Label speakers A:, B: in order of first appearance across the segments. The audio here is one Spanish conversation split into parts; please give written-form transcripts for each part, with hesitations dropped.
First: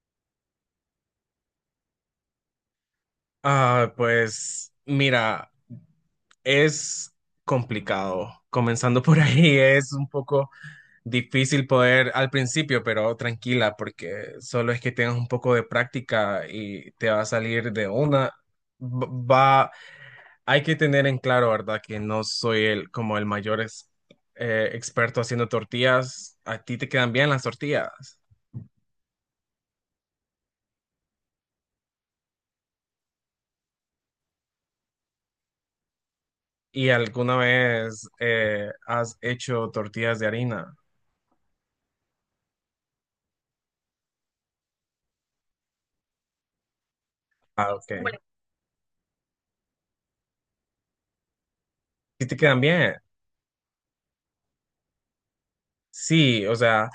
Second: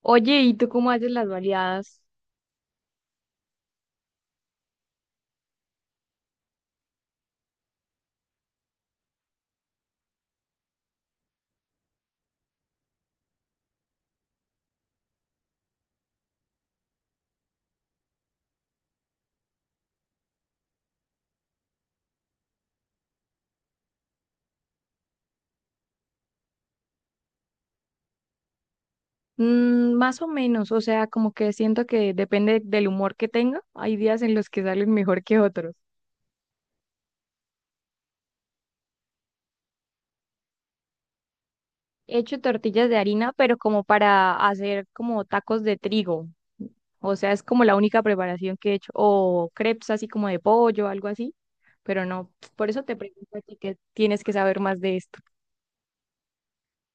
A: Oye, ¿y tú cómo haces las baleadas?
B: Ah, pues mira, es complicado. Comenzando por ahí es un poco difícil poder al principio, pero tranquila, porque solo es que tengas un poco de práctica y te va a salir de una. Va, hay que tener en claro, ¿verdad? Que no soy el como el mayor experto haciendo tortillas. A ti te quedan bien las tortillas.
A: Mm, más o menos, o sea, como que siento que depende del humor que tenga. Hay días en los que salen mejor que otros.
B: ¿Y alguna vez has hecho tortillas de harina?
A: He hecho tortillas de harina, pero como para hacer como tacos de trigo. O sea, es como
B: Ah,
A: la única
B: ok. Bueno,
A: preparación que he hecho. O crepes así como de pollo, algo así. Pero
B: sí
A: no,
B: te quedan
A: por eso te
B: bien.
A: pregunto a ti que tienes que saber más de esto.
B: Sí, o sea,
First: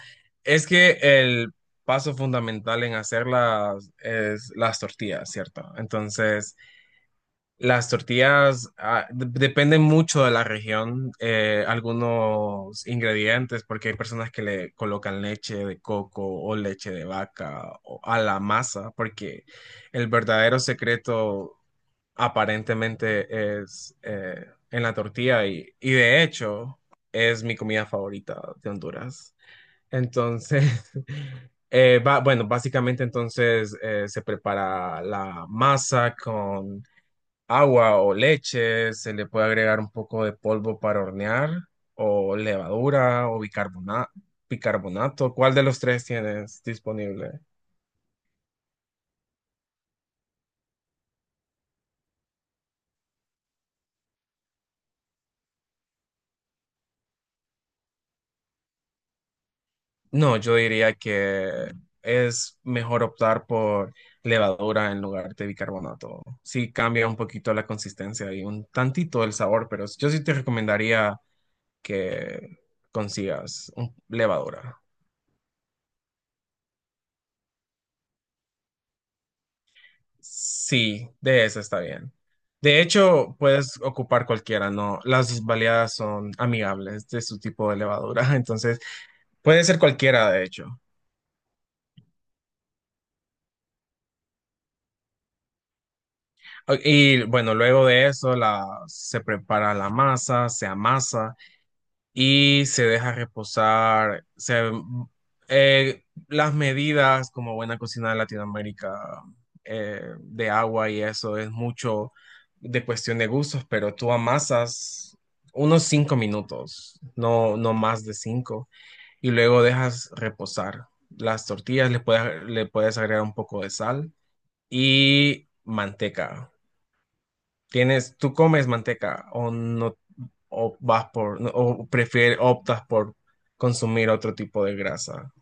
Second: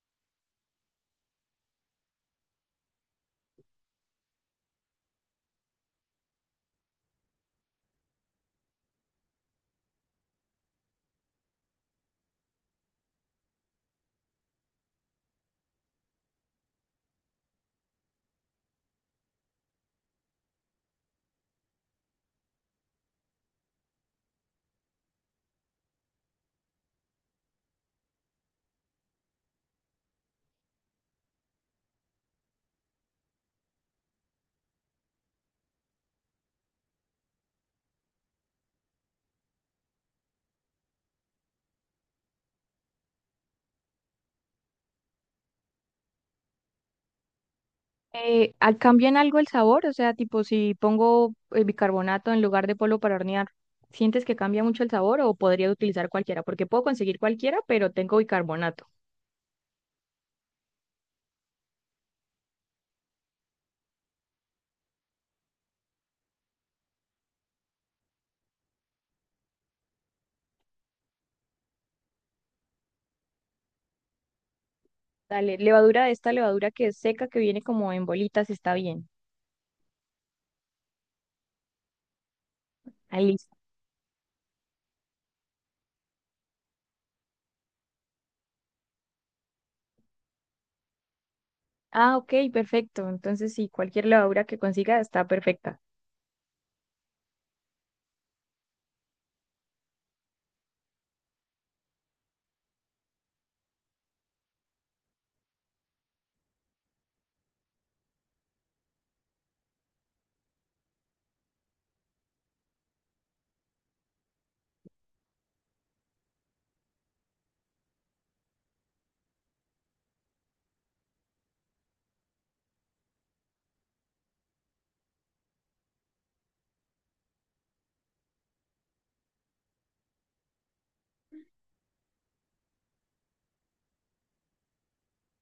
B: es que el paso fundamental en hacerlas es las tortillas, ¿cierto? Entonces, las tortillas dependen mucho de la región, algunos ingredientes, porque hay personas que le colocan leche de coco o leche de vaca a la masa, porque el verdadero secreto aparentemente es en la tortilla y de hecho es mi comida favorita de Honduras. Entonces, bueno, básicamente entonces se prepara la masa con agua o leche, se le puede agregar un poco de polvo para hornear o levadura o bicarbonato. ¿Cuál de los tres tienes disponible?
A: ¿ ¿cambia en algo el sabor? O sea, tipo, si pongo bicarbonato en lugar de polvo para hornear, ¿sientes que cambia mucho el sabor o podría utilizar cualquiera? Porque puedo conseguir cualquiera, pero tengo bicarbonato.
B: No, yo diría que es mejor optar por levadura en lugar de bicarbonato. Sí cambia un poquito la consistencia y un tantito el sabor, pero yo sí te recomendaría que consigas levadura.
A: Dale, levadura de esta levadura que es seca, que viene como en bolitas, está bien.
B: Sí, de esa está bien. De
A: Ahí
B: hecho,
A: listo.
B: puedes ocupar cualquiera, ¿no? Las baleadas son amigables de su tipo de levadura, entonces puede ser cualquiera, de hecho.
A: Ah, ok, perfecto. Entonces, sí, cualquier levadura que consiga está perfecta.
B: Y bueno, luego de eso se prepara la masa, se amasa, y se deja reposar. Las medidas, como buena cocina de Latinoamérica, de agua y eso, es mucho de cuestión de gustos, pero tú amasas unos 5 minutos, no, no más de 5, y luego dejas reposar. Las tortillas le puedes agregar un poco de sal y manteca. Tú comes manteca o no, o vas por, no, o prefieres, optas por consumir otro tipo de grasa.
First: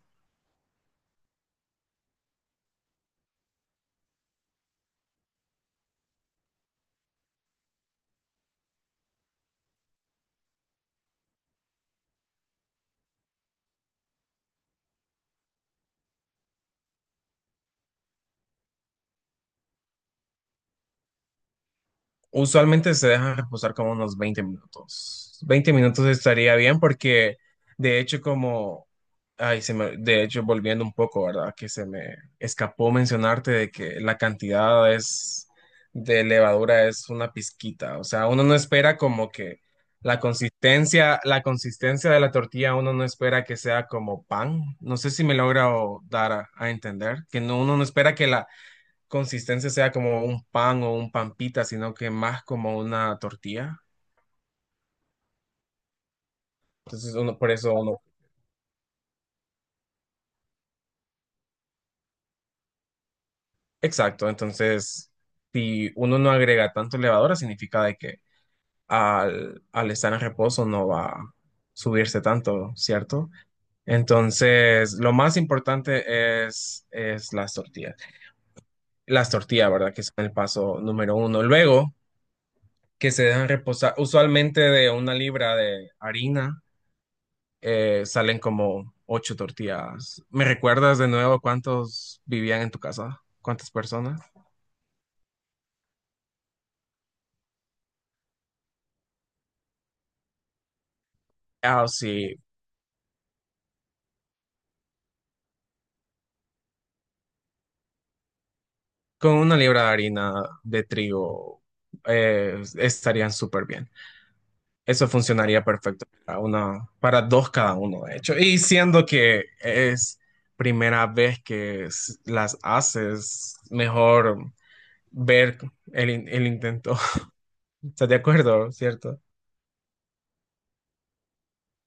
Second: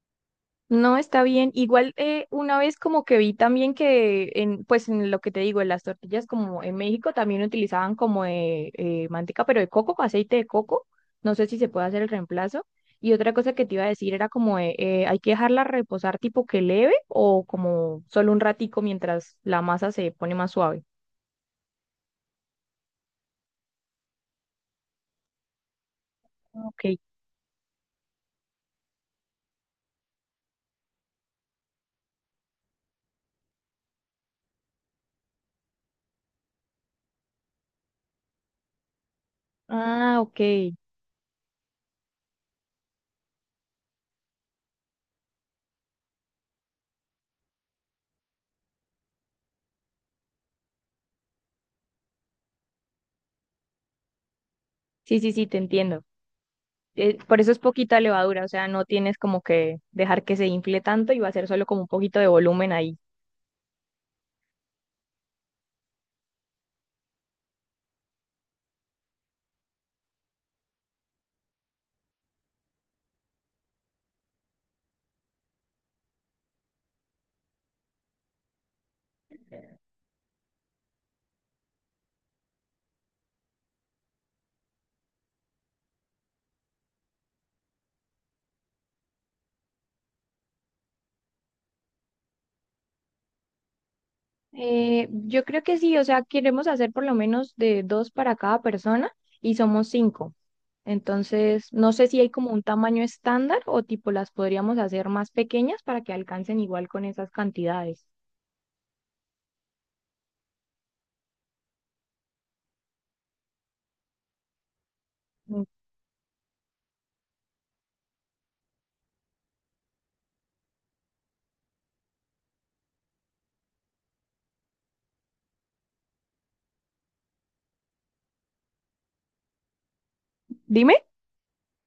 A: No, está bien. Igual una vez como que vi también que en, pues en lo que te digo, en las tortillas como en México también utilizaban como de, manteca, pero de coco, aceite de coco. No sé si se puede hacer el reemplazo. Y otra cosa que te iba a decir era como de, hay que dejarla reposar tipo que leve o como solo un ratico mientras la masa se pone más suave.
B: Usualmente se dejan reposar como unos 20 minutos. 20 minutos estaría bien
A: Ok.
B: porque de hecho como, de hecho volviendo un poco, ¿verdad? Que se me escapó mencionarte de que la cantidad es de levadura es una pizquita, o sea, uno no espera como que
A: Ah,
B: la
A: ok.
B: consistencia, la consistencia de la tortilla, uno no espera que sea como pan. No sé si me logro dar a entender, que no, uno no espera que la consistencia sea como un pan o un pampita, sino que más como una tortilla.
A: Sí, sí, sí, te entiendo.
B: Entonces, uno,
A: Por
B: por
A: eso es
B: eso
A: poquita
B: uno.
A: levadura, o sea, no tienes como que dejar que se infle tanto y va a ser solo como un poquito de volumen ahí.
B: Exacto. Entonces, si uno no agrega tanto levadura, significa de que al estar en reposo no va a subirse tanto, ¿cierto? Entonces, lo más importante es las tortillas. Las tortillas, ¿verdad? Que son el paso número uno. Luego, que se dejan reposar usualmente de 1 libra de harina salen como 8 tortillas. ¿Me recuerdas de nuevo cuántos vivían en tu casa? ¿Cuántas personas?
A: Yo creo que sí, o sea, queremos hacer por lo menos de dos para cada persona y somos cinco. Entonces,
B: Ah,
A: no sé si hay
B: sí,
A: como un tamaño estándar o tipo las podríamos hacer más pequeñas para que alcancen igual con esas cantidades.
B: con 1 libra de harina de trigo estarían súper bien. Eso
A: Mm.
B: funcionaría perfecto para una, para dos cada uno, de hecho. Y siendo que es primera vez que las haces, mejor ver el intento. ¿Estás de acuerdo, cierto?
A: Dime,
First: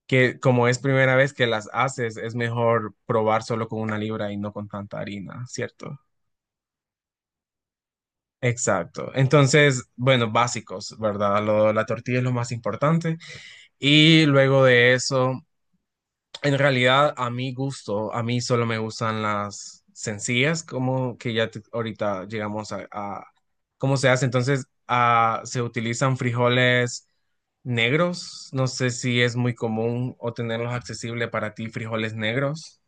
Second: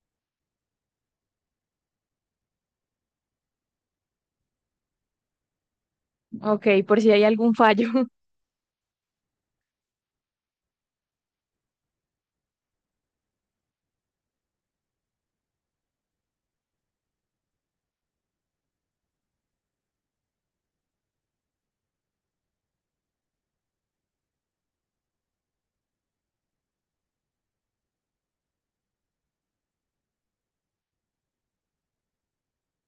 B: Que como es primera vez que las haces, es mejor probar solo con 1 libra y no con tanta harina, ¿cierto?
A: ok, por si hay algún fallo.
B: Exacto. Entonces, bueno, básicos, ¿verdad? La tortilla es lo más importante. Y luego de eso, en realidad, a mi gusto, a mí solo me gustan las sencillas, como que ya ahorita llegamos a cómo se hace. Entonces, se utilizan frijoles negros. No sé si es muy común o tenerlos accesible para ti, frijoles negros.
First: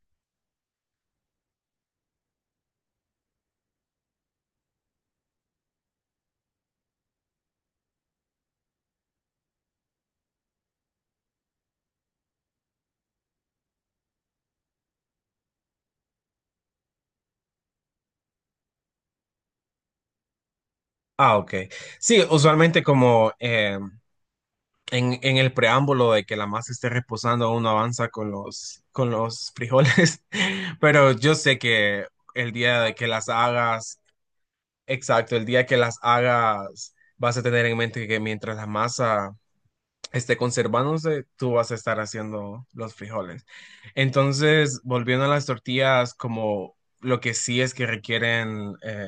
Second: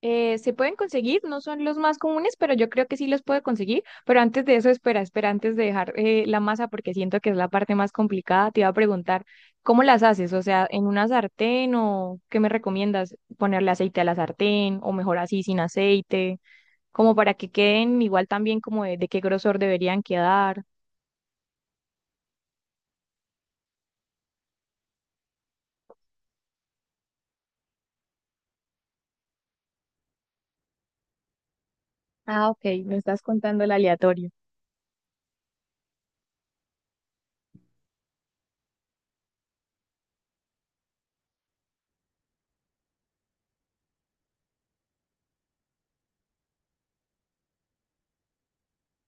A: Se pueden conseguir, no son los más comunes, pero yo creo que sí los puedo conseguir. Pero antes de eso, espera, espera, antes de dejar la masa, porque siento que es la parte más complicada, te iba a preguntar, ¿cómo las haces? O sea, ¿en una sartén o qué me recomiendas? ¿Ponerle aceite a la sartén o mejor así sin aceite? Como para que queden igual también como de qué grosor deberían quedar.
B: Ah, ok. Sí, usualmente como en el preámbulo de que la masa esté reposando, uno avanza con los frijoles, pero yo sé que
A: Ah,
B: el
A: ok,
B: día
A: me
B: de que
A: estás
B: las
A: contando el
B: hagas,
A: aleatorio.
B: exacto, el día que las hagas, vas a tener en mente que mientras la masa esté conservándose, tú vas a estar haciendo los frijoles. Entonces, volviendo a las tortillas, como lo que sí es que requieren... eh,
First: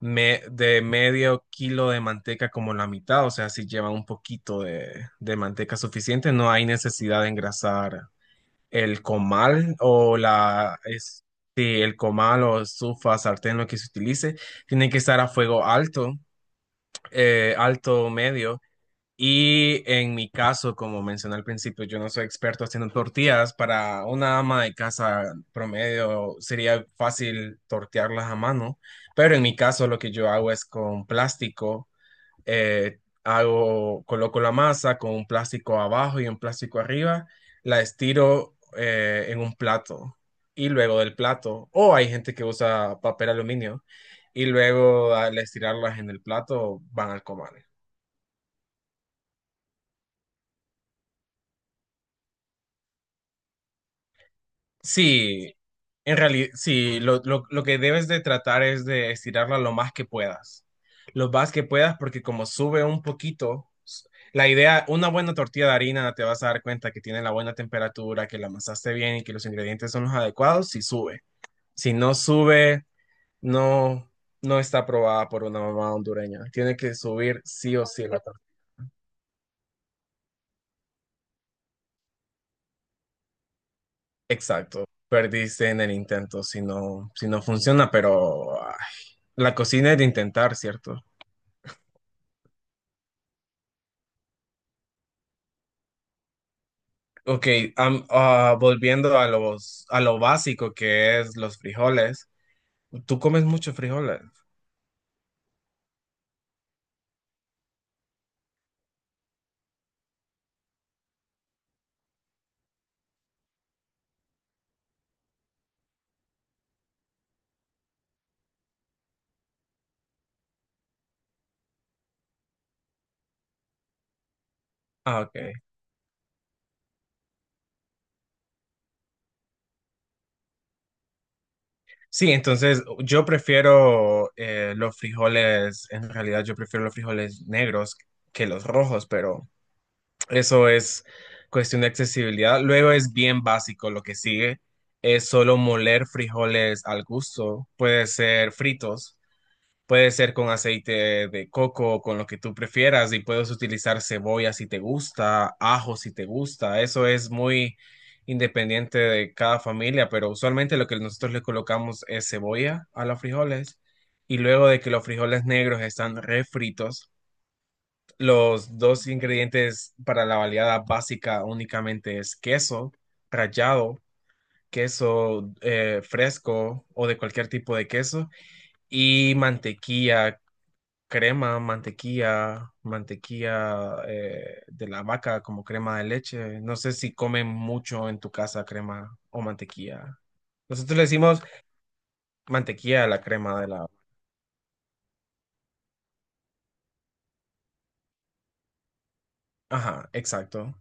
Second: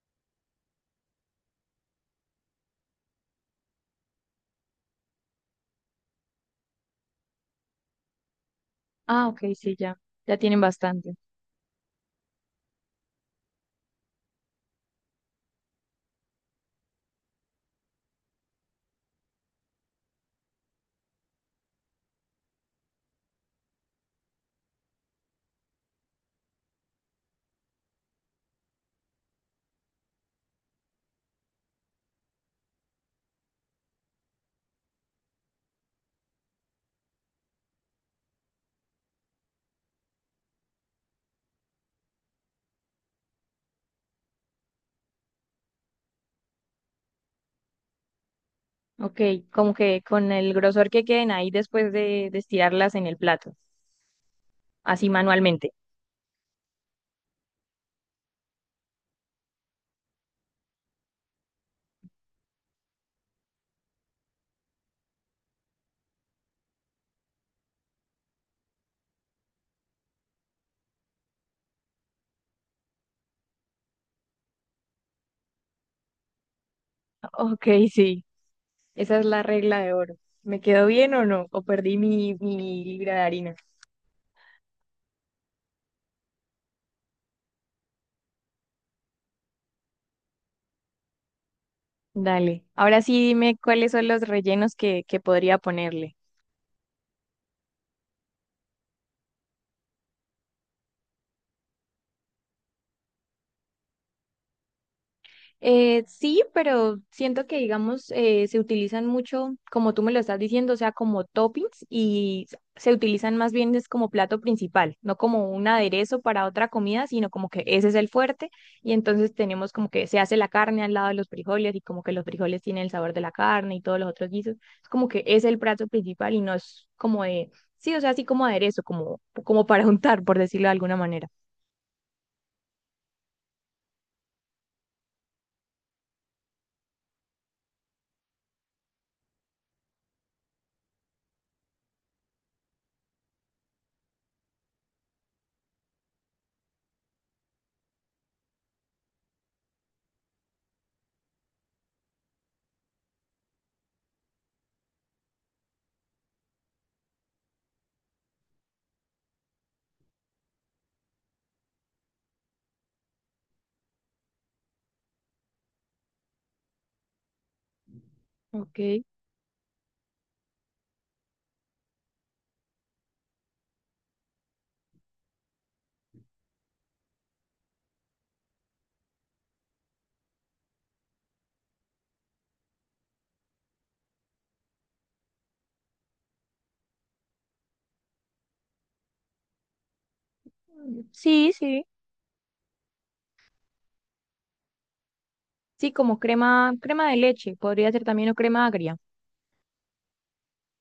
B: me- de medio kilo de manteca como la mitad, o sea, si lleva un poquito de manteca suficiente, no hay necesidad de engrasar el
A: Ah, ok, sí,
B: comal
A: ya,
B: o
A: ya tienen bastante.
B: sí, el comal o estufa, sartén, lo que se utilice, tiene que estar a fuego alto, alto o medio, y en mi caso, como mencioné al principio, yo no soy experto haciendo tortillas. Para una ama de casa promedio sería fácil tortearlas a mano, pero en mi caso lo que yo hago es con plástico. eh, Coloco la masa con un plástico abajo y un plástico arriba, la estiro en un plato y luego del plato, o hay gente que usa papel aluminio y luego al estirarlas en el plato van al comal.
A: Ok, como que con el grosor que queden ahí después de estirarlas en el plato. Así
B: Sí,
A: manualmente.
B: en realidad, sí, lo que debes de tratar es de estirarla lo más que puedas. Lo más que puedas, porque como sube un poquito, la idea, una buena tortilla de harina, te vas a dar cuenta que tiene la buena temperatura, que la amasaste bien y que los ingredientes son los adecuados, si sube. Si no sube, no, no está aprobada por una mamá hondureña. Tiene que subir
A: Ok,
B: sí o sí la
A: sí,
B: tortilla.
A: esa es la regla de oro. ¿Me quedó bien o no? ¿O perdí mi, mi libra de harina?
B: Exacto. Perdiste en el intento si no, funciona, pero ay, la cocina es de intentar, ¿cierto?
A: Dale. Ahora sí dime cuáles son los rellenos que podría ponerle.
B: Ok, volviendo a los, a lo básico que es los frijoles. ¿Tú comes muchos frijoles?
A: Sí, pero siento que, digamos, se utilizan mucho, como tú me lo estás diciendo, o sea, como toppings y se utilizan más bien es como plato principal, no como un aderezo para otra comida, sino como que ese es el fuerte y entonces tenemos como que se hace la carne al lado de los frijoles y como que los frijoles tienen el sabor de la carne y todos los otros guisos, es como
B: Ah,
A: que es
B: ok.
A: el plato principal y no es como de, sí, o sea, así como aderezo, como, como para untar, por decirlo de alguna manera.
B: Sí, entonces yo prefiero los frijoles, en realidad yo prefiero los frijoles negros que los rojos, pero eso es cuestión de accesibilidad. Luego es bien básico lo que sigue. Es solo moler frijoles al gusto. Puede ser fritos, puede ser con aceite de coco, o con lo que tú prefieras, y puedes utilizar cebolla si te gusta, ajo si te gusta. Eso es muy independiente de cada familia, pero usualmente lo que nosotros le colocamos es cebolla a los frijoles. Y luego de que los frijoles negros están refritos, los
A: Ok.
B: dos ingredientes para la baleada básica únicamente es queso rallado, queso fresco o de cualquier tipo de queso y mantequilla, crema, mantequilla de la vaca como crema de leche. No sé si comen mucho en tu casa crema o mantequilla. Nosotros le decimos
A: Sí, sí.
B: mantequilla a la crema de la.
A: Sí, como crema, crema de leche, podría ser también o crema agria.
B: Ajá, exacto.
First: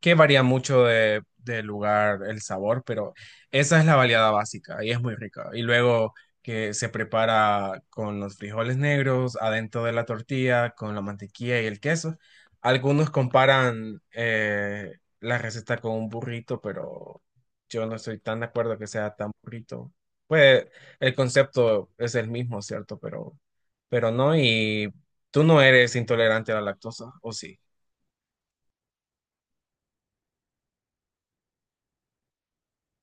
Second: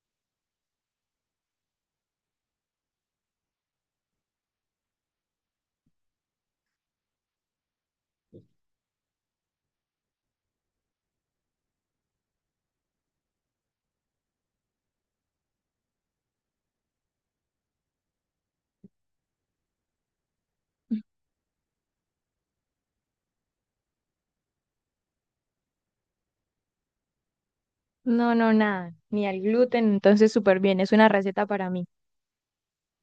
B: Que varía mucho de lugar el sabor, pero esa es la baleada básica y es muy rica. Y luego que se prepara con los frijoles negros adentro de la tortilla, con la mantequilla y el queso. Algunos comparan la receta con un burrito, pero yo no estoy tan de acuerdo que sea tan burrito. Pues el concepto es el mismo, ¿cierto? Pero no, y tú no eres intolerante a la lactosa, ¿o sí?
A: No, no, nada, ni al gluten, entonces súper bien, es una receta para mí.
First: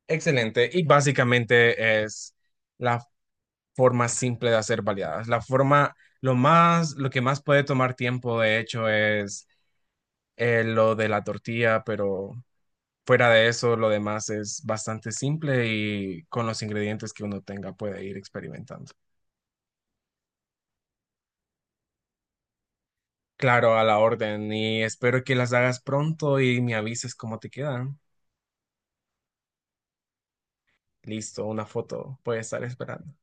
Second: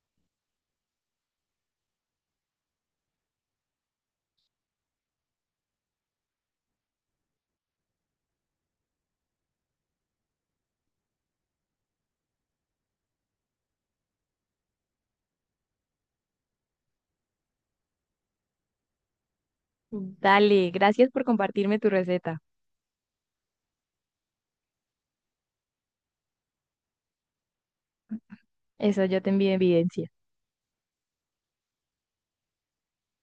B: Excelente. Y básicamente es la forma simple de hacer baleadas. La forma, lo más, lo que más puede tomar tiempo, de hecho, es lo de la tortilla, pero fuera de eso, lo demás es bastante simple y con los ingredientes que uno tenga puede ir experimentando.
A: Dale, gracias por compartirme tu receta.
B: Claro, a la orden. Y espero que las hagas pronto y me avises cómo te quedan.
A: Eso yo te envío evidencia.
B: Listo, una foto puede estar esperando.